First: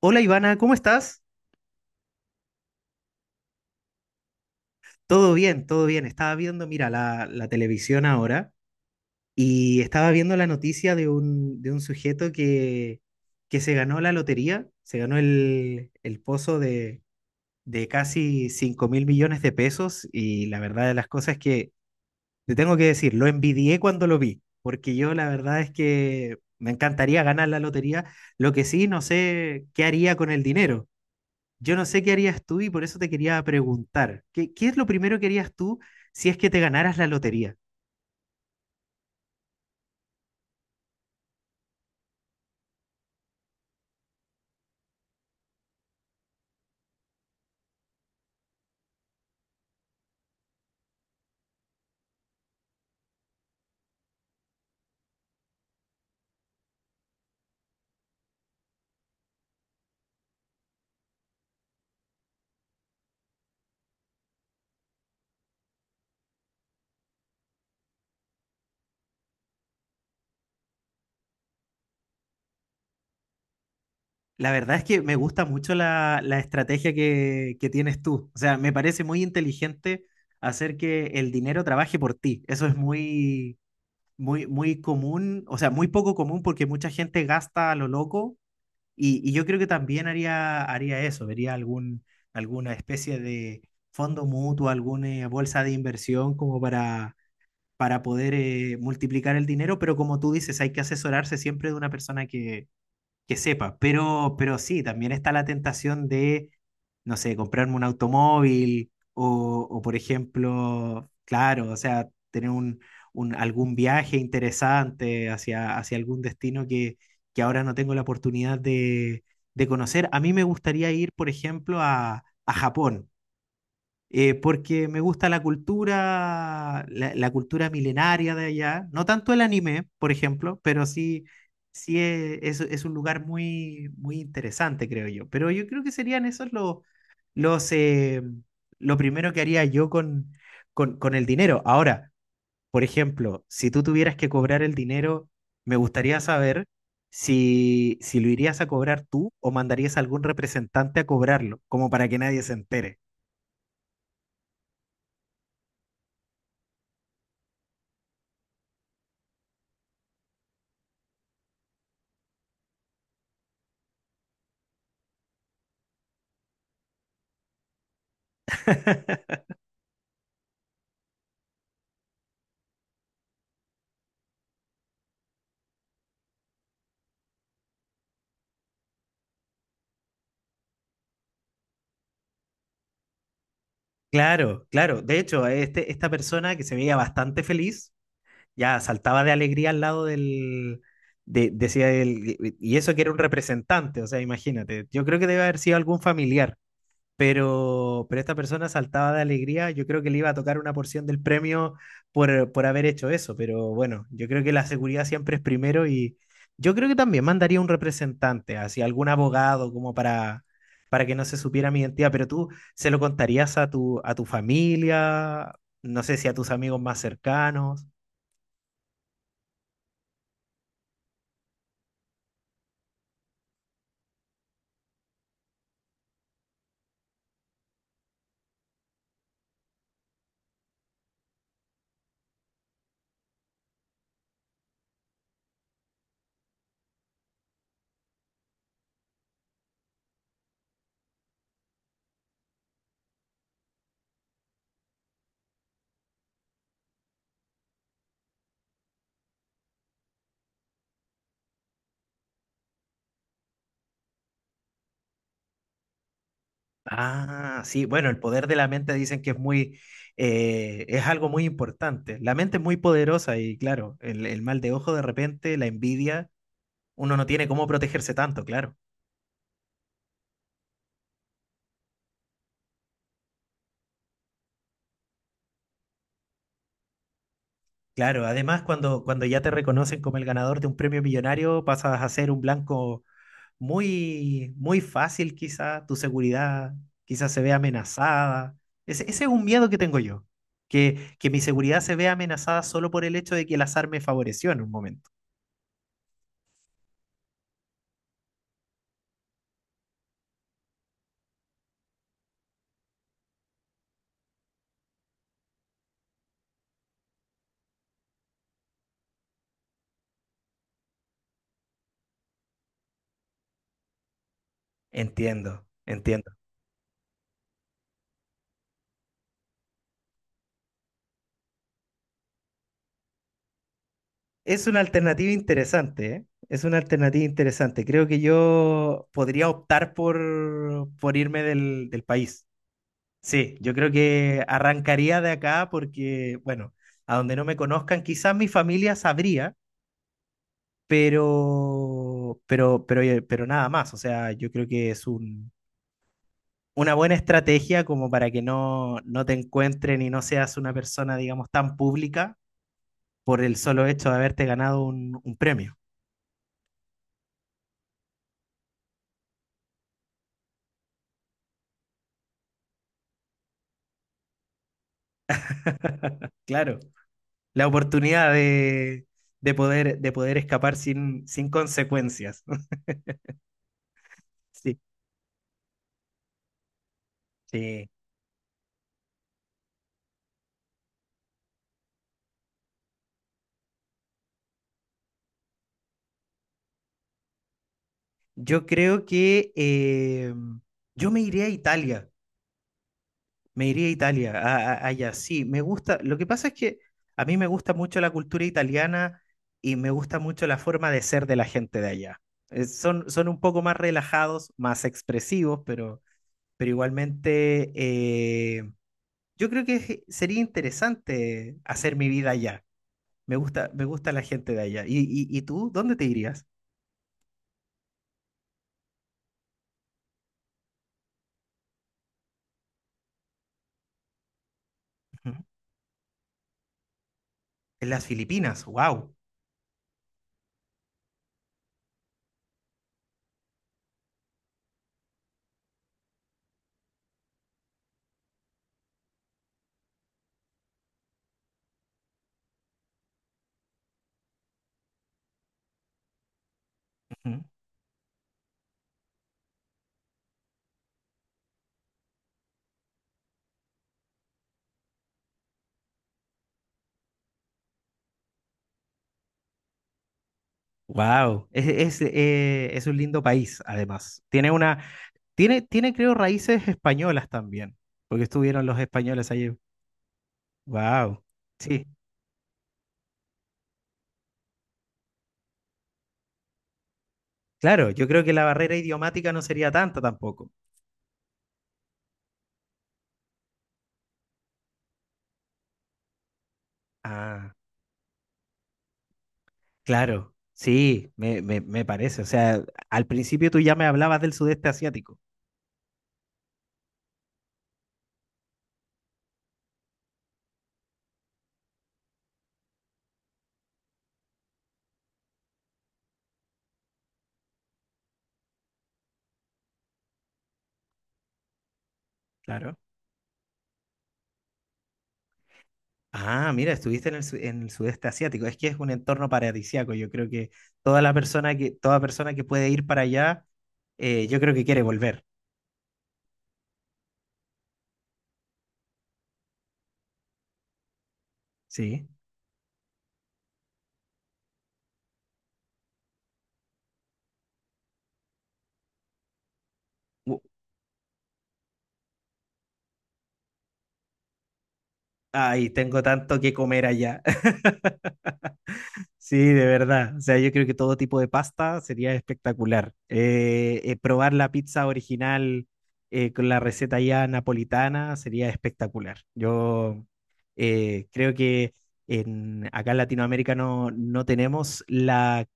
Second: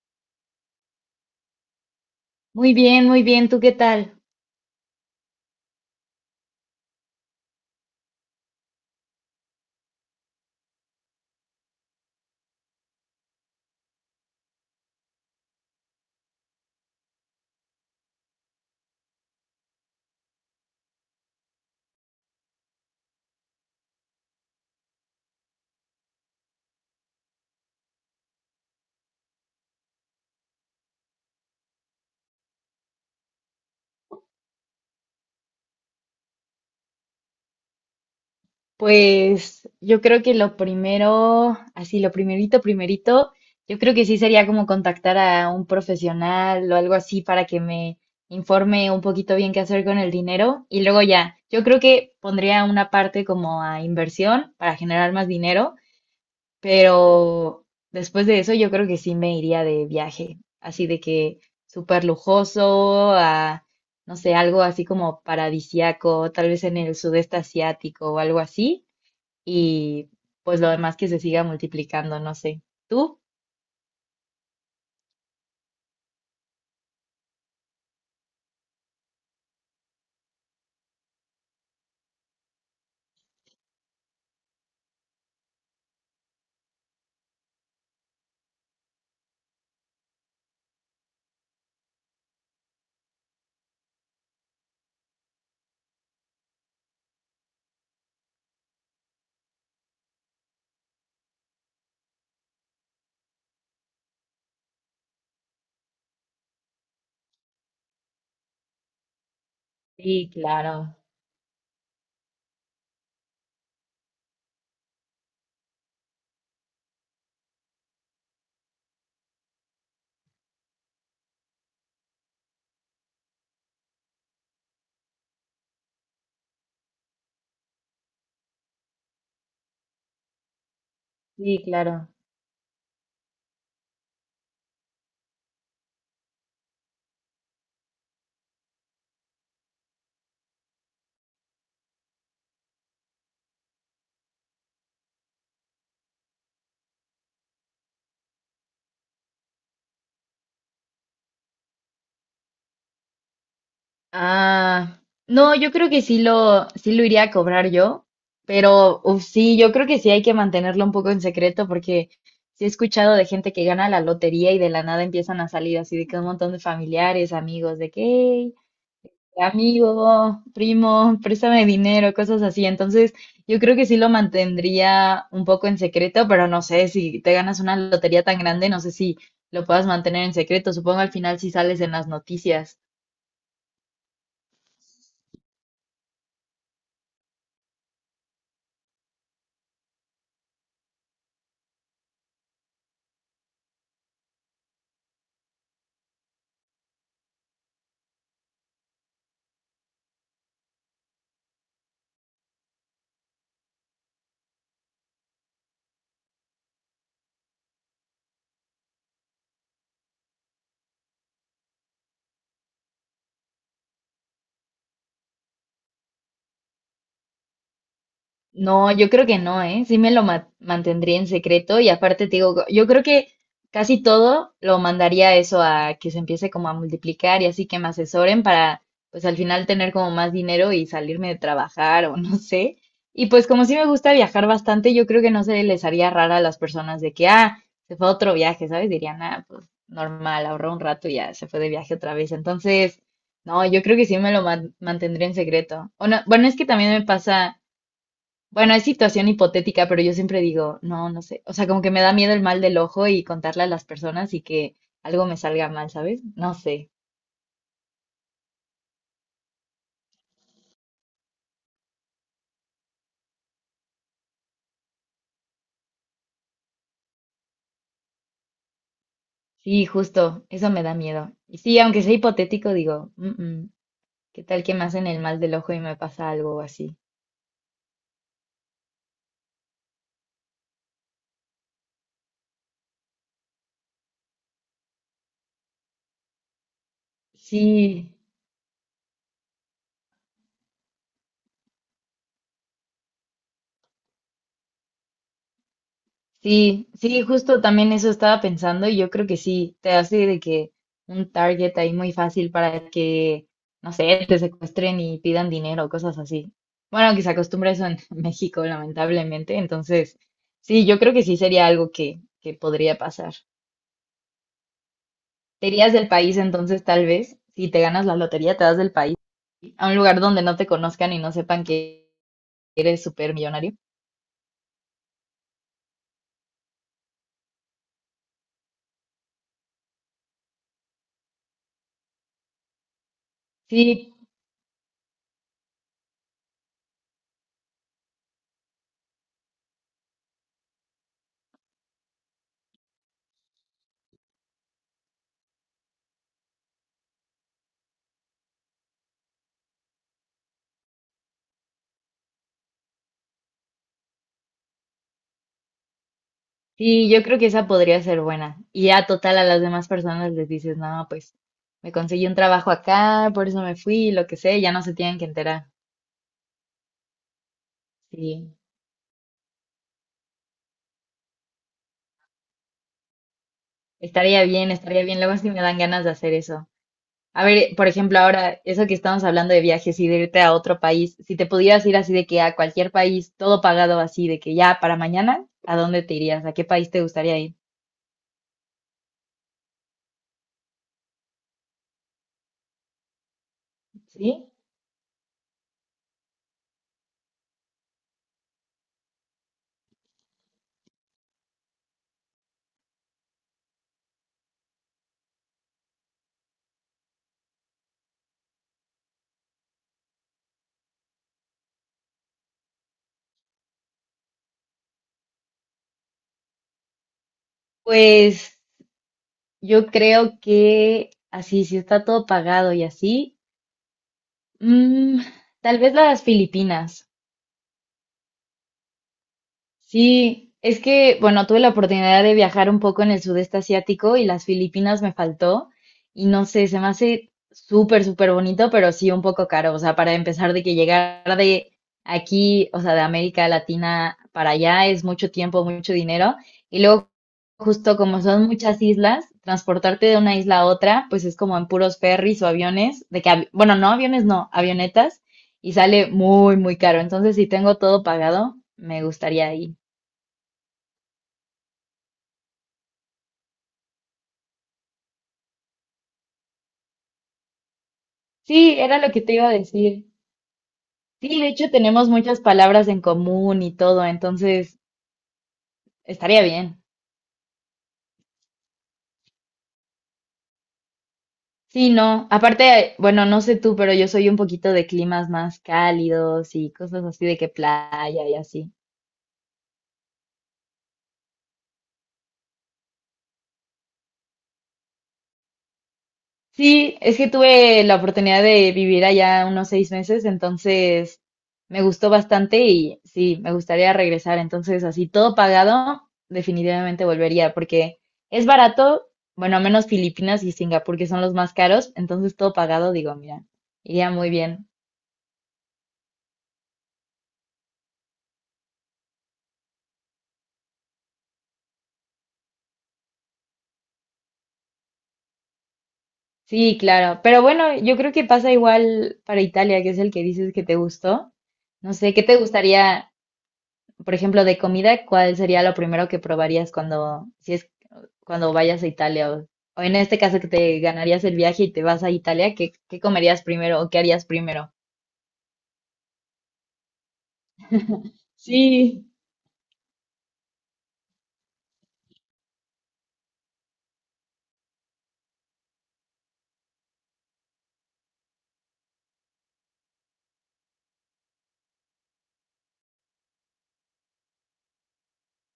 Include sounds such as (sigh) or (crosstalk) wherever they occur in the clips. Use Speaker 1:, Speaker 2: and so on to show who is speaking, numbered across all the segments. Speaker 1: Hola Ivana, ¿cómo estás?
Speaker 2: Muy bien, muy bien. ¿Tú qué tal?
Speaker 1: Todo bien, todo bien. Estaba viendo, mira, la televisión ahora y estaba viendo la noticia de un sujeto que se ganó la lotería, se ganó el pozo de casi 5 mil millones de pesos y la verdad de las cosas es que, te tengo que decir, lo envidié cuando lo vi, porque yo la verdad es que me encantaría ganar la lotería, lo que sí, no sé qué haría con el dinero. Yo no sé qué harías tú y por eso te quería preguntar, ¿qué es lo primero que harías tú si es que te ganaras la lotería?
Speaker 2: Pues yo creo que lo primero, así lo primerito, primerito, yo creo que sí sería como contactar a un profesional o algo así para que me informe un poquito bien qué hacer con el dinero. Y luego ya, yo creo que pondría una parte como a inversión para generar más dinero. Pero después de eso yo creo que sí me iría de viaje, así de que súper lujoso, a, no sé, algo así como paradisiaco, tal vez en el sudeste asiático o algo así, y pues lo demás que se siga multiplicando, no sé. ¿Tú?
Speaker 1: La verdad es que me gusta mucho la estrategia que tienes tú. O sea, me parece muy inteligente hacer que el dinero trabaje por ti. Eso es muy, muy, muy común, o sea, muy poco común porque mucha gente gasta a lo loco y yo creo que también haría, haría eso, vería algún, alguna especie de fondo mutuo, alguna bolsa de inversión como para poder multiplicar el dinero, pero como tú dices, hay que asesorarse siempre de una persona que sepa. Pero sí, también está la tentación de, no sé, comprarme un automóvil o, por
Speaker 2: Sí, claro,
Speaker 1: ejemplo, claro, o sea, tener un, algún viaje interesante hacia algún destino que ahora no tengo la oportunidad de conocer. A mí me gustaría ir, por ejemplo, a Japón, porque me gusta la cultura, la cultura milenaria de allá, no tanto el anime, por ejemplo, pero sí,
Speaker 2: sí,
Speaker 1: sí
Speaker 2: claro.
Speaker 1: es un lugar muy, muy interesante, creo yo. Pero yo creo que serían esos los, eh, lo primero que haría yo con el dinero. Ahora, por ejemplo, si tú tuvieras que cobrar el dinero, me gustaría saber si lo irías a cobrar tú o mandarías a algún representante a cobrarlo, como para que nadie se entere.
Speaker 2: Ah, no, yo creo que sí lo iría a cobrar yo, pero uf, sí, yo creo que sí hay que mantenerlo un poco en secreto porque sí he escuchado de gente que gana la lotería y de la nada empiezan a salir así de que un montón de familiares, amigos, de que, "Hey, amigo, primo, préstame dinero", cosas así. Entonces, yo creo que sí lo mantendría un poco en secreto, pero no sé si te ganas una lotería tan grande, no sé si lo puedas mantener en secreto. Supongo al final si sales en las noticias.
Speaker 1: Claro, claro. De hecho, esta persona que se veía bastante feliz, ya saltaba de alegría al lado del decía él, y eso que era un representante, o sea, imagínate, yo creo que debe haber sido algún familiar, pero esta persona saltaba de alegría. Yo creo que le iba a tocar una porción del premio por haber hecho eso, pero bueno, yo creo que la seguridad siempre es primero y yo creo que también mandaría un representante, así algún abogado como para que no se supiera mi identidad, pero tú se lo contarías a tu familia, no sé si a tus amigos más cercanos.
Speaker 2: No, yo creo que no, ¿eh? Sí me lo mantendría en secreto, y aparte te digo, yo creo que casi todo lo mandaría eso a que se empiece como a multiplicar y así que me asesoren para pues al final tener como más dinero y salirme de trabajar o (laughs) no sé. Y pues como sí me gusta viajar bastante, yo creo que no se les haría rara a las personas de que, ah, se fue a otro viaje, ¿sabes? Dirían, ah, pues normal, ahorró un rato y ya se fue de viaje otra vez. Entonces, no, yo creo que sí me lo mantendría en secreto. O no- Bueno, es que también me pasa, bueno, es situación hipotética, pero yo siempre digo, no, no sé. O sea, como que me da miedo el mal del ojo y contarle a las personas y que algo me salga mal, ¿sabes? No sé.
Speaker 1: Ah, sí, bueno, el poder de la mente dicen que es muy, es algo muy importante. La mente es muy poderosa y claro, el mal de ojo de repente, la envidia, uno no tiene cómo protegerse tanto, claro.
Speaker 2: Sí, justo, eso me da miedo. Y sí, aunque sea hipotético, digo, "Mm, mm, ¿qué tal que me hacen el mal del ojo y me pasa algo así?"
Speaker 1: Claro, además cuando ya te reconocen como el ganador de un premio millonario, pasas a ser un blanco muy, muy fácil quizá, tu seguridad quizás se ve
Speaker 2: Sí.
Speaker 1: amenazada. Ese es un miedo que tengo yo, que mi seguridad se vea amenazada solo por el hecho de que el azar me favoreció en un momento.
Speaker 2: Sí, sí, justo también eso estaba pensando, y yo creo que sí, te hace de que un target ahí muy fácil para que, no sé, te secuestren y pidan dinero, cosas así. Bueno, que se acostumbra eso en (laughs) México, lamentablemente. Entonces, sí, yo creo que sí sería algo que podría pasar.
Speaker 1: Entiendo,
Speaker 2: ¿Te irías del
Speaker 1: entiendo.
Speaker 2: país entonces, tal vez? Si te ganas la lotería, te vas del país a un lugar donde no te conozcan y no sepan que eres súper millonario.
Speaker 1: Es una alternativa interesante, ¿eh? Es una alternativa interesante. Creo que yo podría optar por irme del país. Sí, yo creo
Speaker 2: Sí,
Speaker 1: que arrancaría de acá porque, bueno, a donde no me conozcan, quizás mi familia sabría, pero, pero nada más. O sea, yo creo que es una buena estrategia como para que no, no te encuentren y no seas una persona, digamos, tan pública por el solo hecho de haberte ganado un premio.
Speaker 2: sí, yo creo que esa podría ser buena. Y ya total a las demás personas les dices, no, pues me conseguí un trabajo acá, por eso me fui, lo que sé, ya no se tienen que enterar.
Speaker 1: Claro, la oportunidad
Speaker 2: Sí,
Speaker 1: de poder escapar sin, sin consecuencias. (laughs)
Speaker 2: estaría bien,
Speaker 1: Sí,
Speaker 2: estaría bien. Luego sí me dan ganas de hacer eso. A ver, por
Speaker 1: sí.
Speaker 2: ejemplo, ahora, eso que estamos hablando de viajes y de irte a otro país, si te pudieras ir así de que a cualquier país, todo pagado así, de que ya para mañana, ¿a dónde te irías? ¿A qué país te gustaría ir?
Speaker 1: Yo creo que yo me iría a Italia, me iría a Italia,
Speaker 2: Sí.
Speaker 1: allá. Sí, me gusta. Lo que pasa es que a mí me gusta mucho la cultura italiana y me gusta mucho la forma de ser de la gente de allá. Son, son un poco más relajados, más expresivos, pero igualmente yo creo que sería interesante hacer mi vida allá. Me gusta la gente de allá. Y tú, dónde te irías?
Speaker 2: Pues yo creo que así, si está todo pagado y así. Mm,
Speaker 1: Ujú.
Speaker 2: tal vez las Filipinas.
Speaker 1: En las Filipinas, wow.
Speaker 2: Sí, es que, bueno, tuve la oportunidad de viajar un poco en el sudeste asiático y las Filipinas me faltó. Y no sé, se me hace súper, súper bonito, pero sí un poco caro. O sea, para empezar de que llegar de aquí, o sea, de América Latina para allá es mucho tiempo, mucho dinero. Y luego, justo como son muchas islas, transportarte de una isla a otra, pues es como en puros ferries o aviones, de que, bueno, no aviones, no, avionetas, y sale muy, muy caro. Entonces, si tengo todo pagado, me gustaría ir.
Speaker 1: Wow, es, es un lindo país, además. Tiene una, tiene, tiene, creo, raíces españolas también, porque estuvieron los
Speaker 2: Sí, era lo que
Speaker 1: españoles
Speaker 2: te iba
Speaker 1: allí.
Speaker 2: a decir.
Speaker 1: Wow,
Speaker 2: Sí, de hecho
Speaker 1: sí,
Speaker 2: tenemos muchas palabras en común y todo, entonces estaría bien.
Speaker 1: claro, yo creo que la barrera idiomática no sería tanta tampoco.
Speaker 2: Sí, no, aparte, bueno, no sé tú, pero yo soy un poquito de climas más cálidos y cosas así de que
Speaker 1: Ah,
Speaker 2: playa y así.
Speaker 1: claro, sí, me parece. O sea, al principio tú ya me hablabas del sudeste asiático,
Speaker 2: Sí, es que tuve la oportunidad de vivir allá unos 6 meses, entonces me gustó bastante y sí, me gustaría regresar. Entonces, así todo pagado, definitivamente volvería porque es barato, bueno, menos Filipinas y Singapur, que son los más caros, entonces todo
Speaker 1: claro.
Speaker 2: pagado, digo, mira, iría muy bien.
Speaker 1: Ah, mira, estuviste en el sudeste asiático. Es que es un entorno paradisíaco. Yo creo que toda persona que puede ir para allá, yo creo que quiere volver.
Speaker 2: Sí, claro, pero bueno, yo creo que pasa igual para Italia, que es el que dices que te gustó. No
Speaker 1: Sí.
Speaker 2: sé, ¿qué te gustaría, por ejemplo, de comida? ¿Cuál sería lo primero que probarías cuando, si es cuando vayas a Italia, o en este
Speaker 1: Uh,
Speaker 2: caso que te ganarías el viaje y te vas a Italia, ¿qué, qué comerías primero o qué harías primero?
Speaker 1: ay, tengo tanto que comer allá. (laughs)
Speaker 2: Sí.
Speaker 1: Sí, de verdad. O sea, yo creo que todo tipo de pasta sería espectacular. Probar la pizza original, con la receta ya napolitana sería espectacular. Yo creo que acá en Latinoamérica no, no tenemos la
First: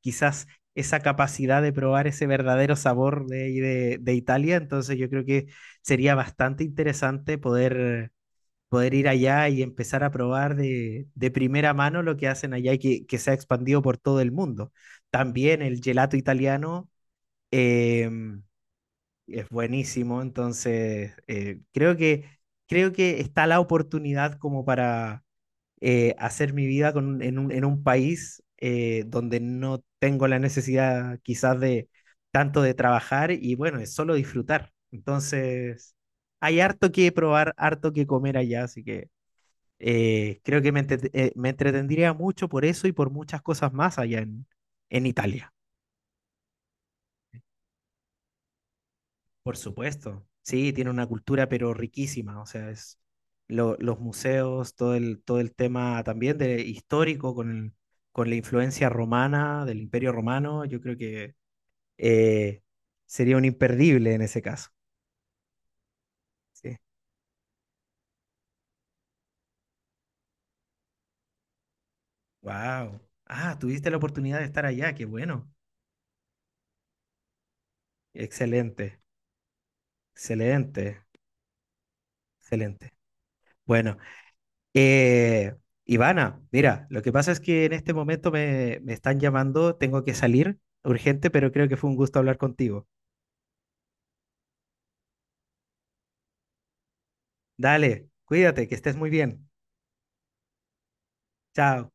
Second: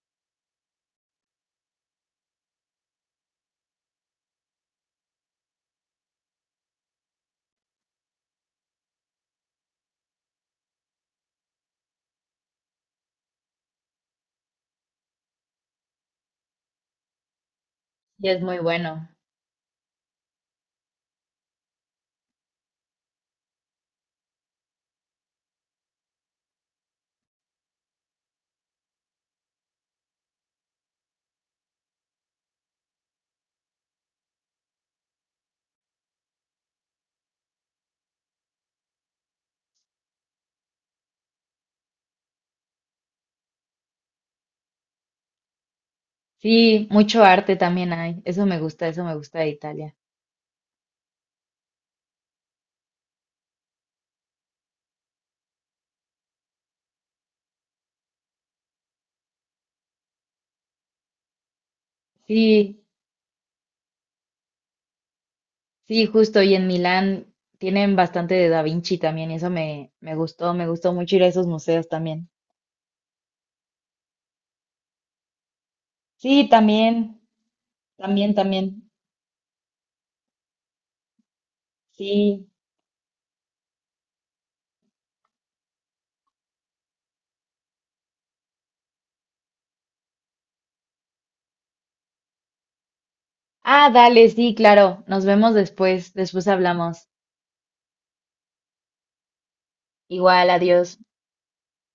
Speaker 1: quizás esa capacidad de probar ese verdadero sabor de Italia, entonces yo creo que sería bastante interesante poder, poder ir allá y empezar a probar de primera mano lo que hacen allá y se ha expandido por todo el mundo. También el gelato italiano, eh,
Speaker 2: Y es muy bueno.
Speaker 1: es buenísimo, entonces creo que está la oportunidad como para, hacer mi vida en un país, donde no tengo la necesidad quizás de tanto de trabajar y bueno, es solo disfrutar. Entonces, hay harto que probar, harto que comer allá, así que creo que me entretendría mucho por eso y por muchas cosas más allá en Italia.
Speaker 2: Sí, mucho arte también hay. Eso me gusta de
Speaker 1: Por
Speaker 2: Italia.
Speaker 1: supuesto. Sí, tiene una cultura pero riquísima, o sea, es los museos, todo todo el tema también de histórico con con la influencia romana, del Imperio Romano, yo creo que eh,
Speaker 2: Sí,
Speaker 1: sería un imperdible en ese caso.
Speaker 2: sí, justo. Y en
Speaker 1: Sí.
Speaker 2: Milán tienen bastante de Da Vinci también. Y eso me, me gustó mucho ir a esos museos también.
Speaker 1: Wow. Ah, tuviste la oportunidad de estar allá, qué bueno.
Speaker 2: Sí, también, también, también.
Speaker 1: Excelente, excelente,
Speaker 2: Sí.
Speaker 1: excelente. Bueno, Eh, Ivana, mira, lo que pasa es que en este momento me, me están llamando, tengo que salir urgente, pero creo que fue un gusto hablar contigo.
Speaker 2: Ah, dale, sí, claro. Nos vemos después, después hablamos.
Speaker 1: Dale, cuídate, que estés muy bien.
Speaker 2: Igual, adiós.
Speaker 1: Chao.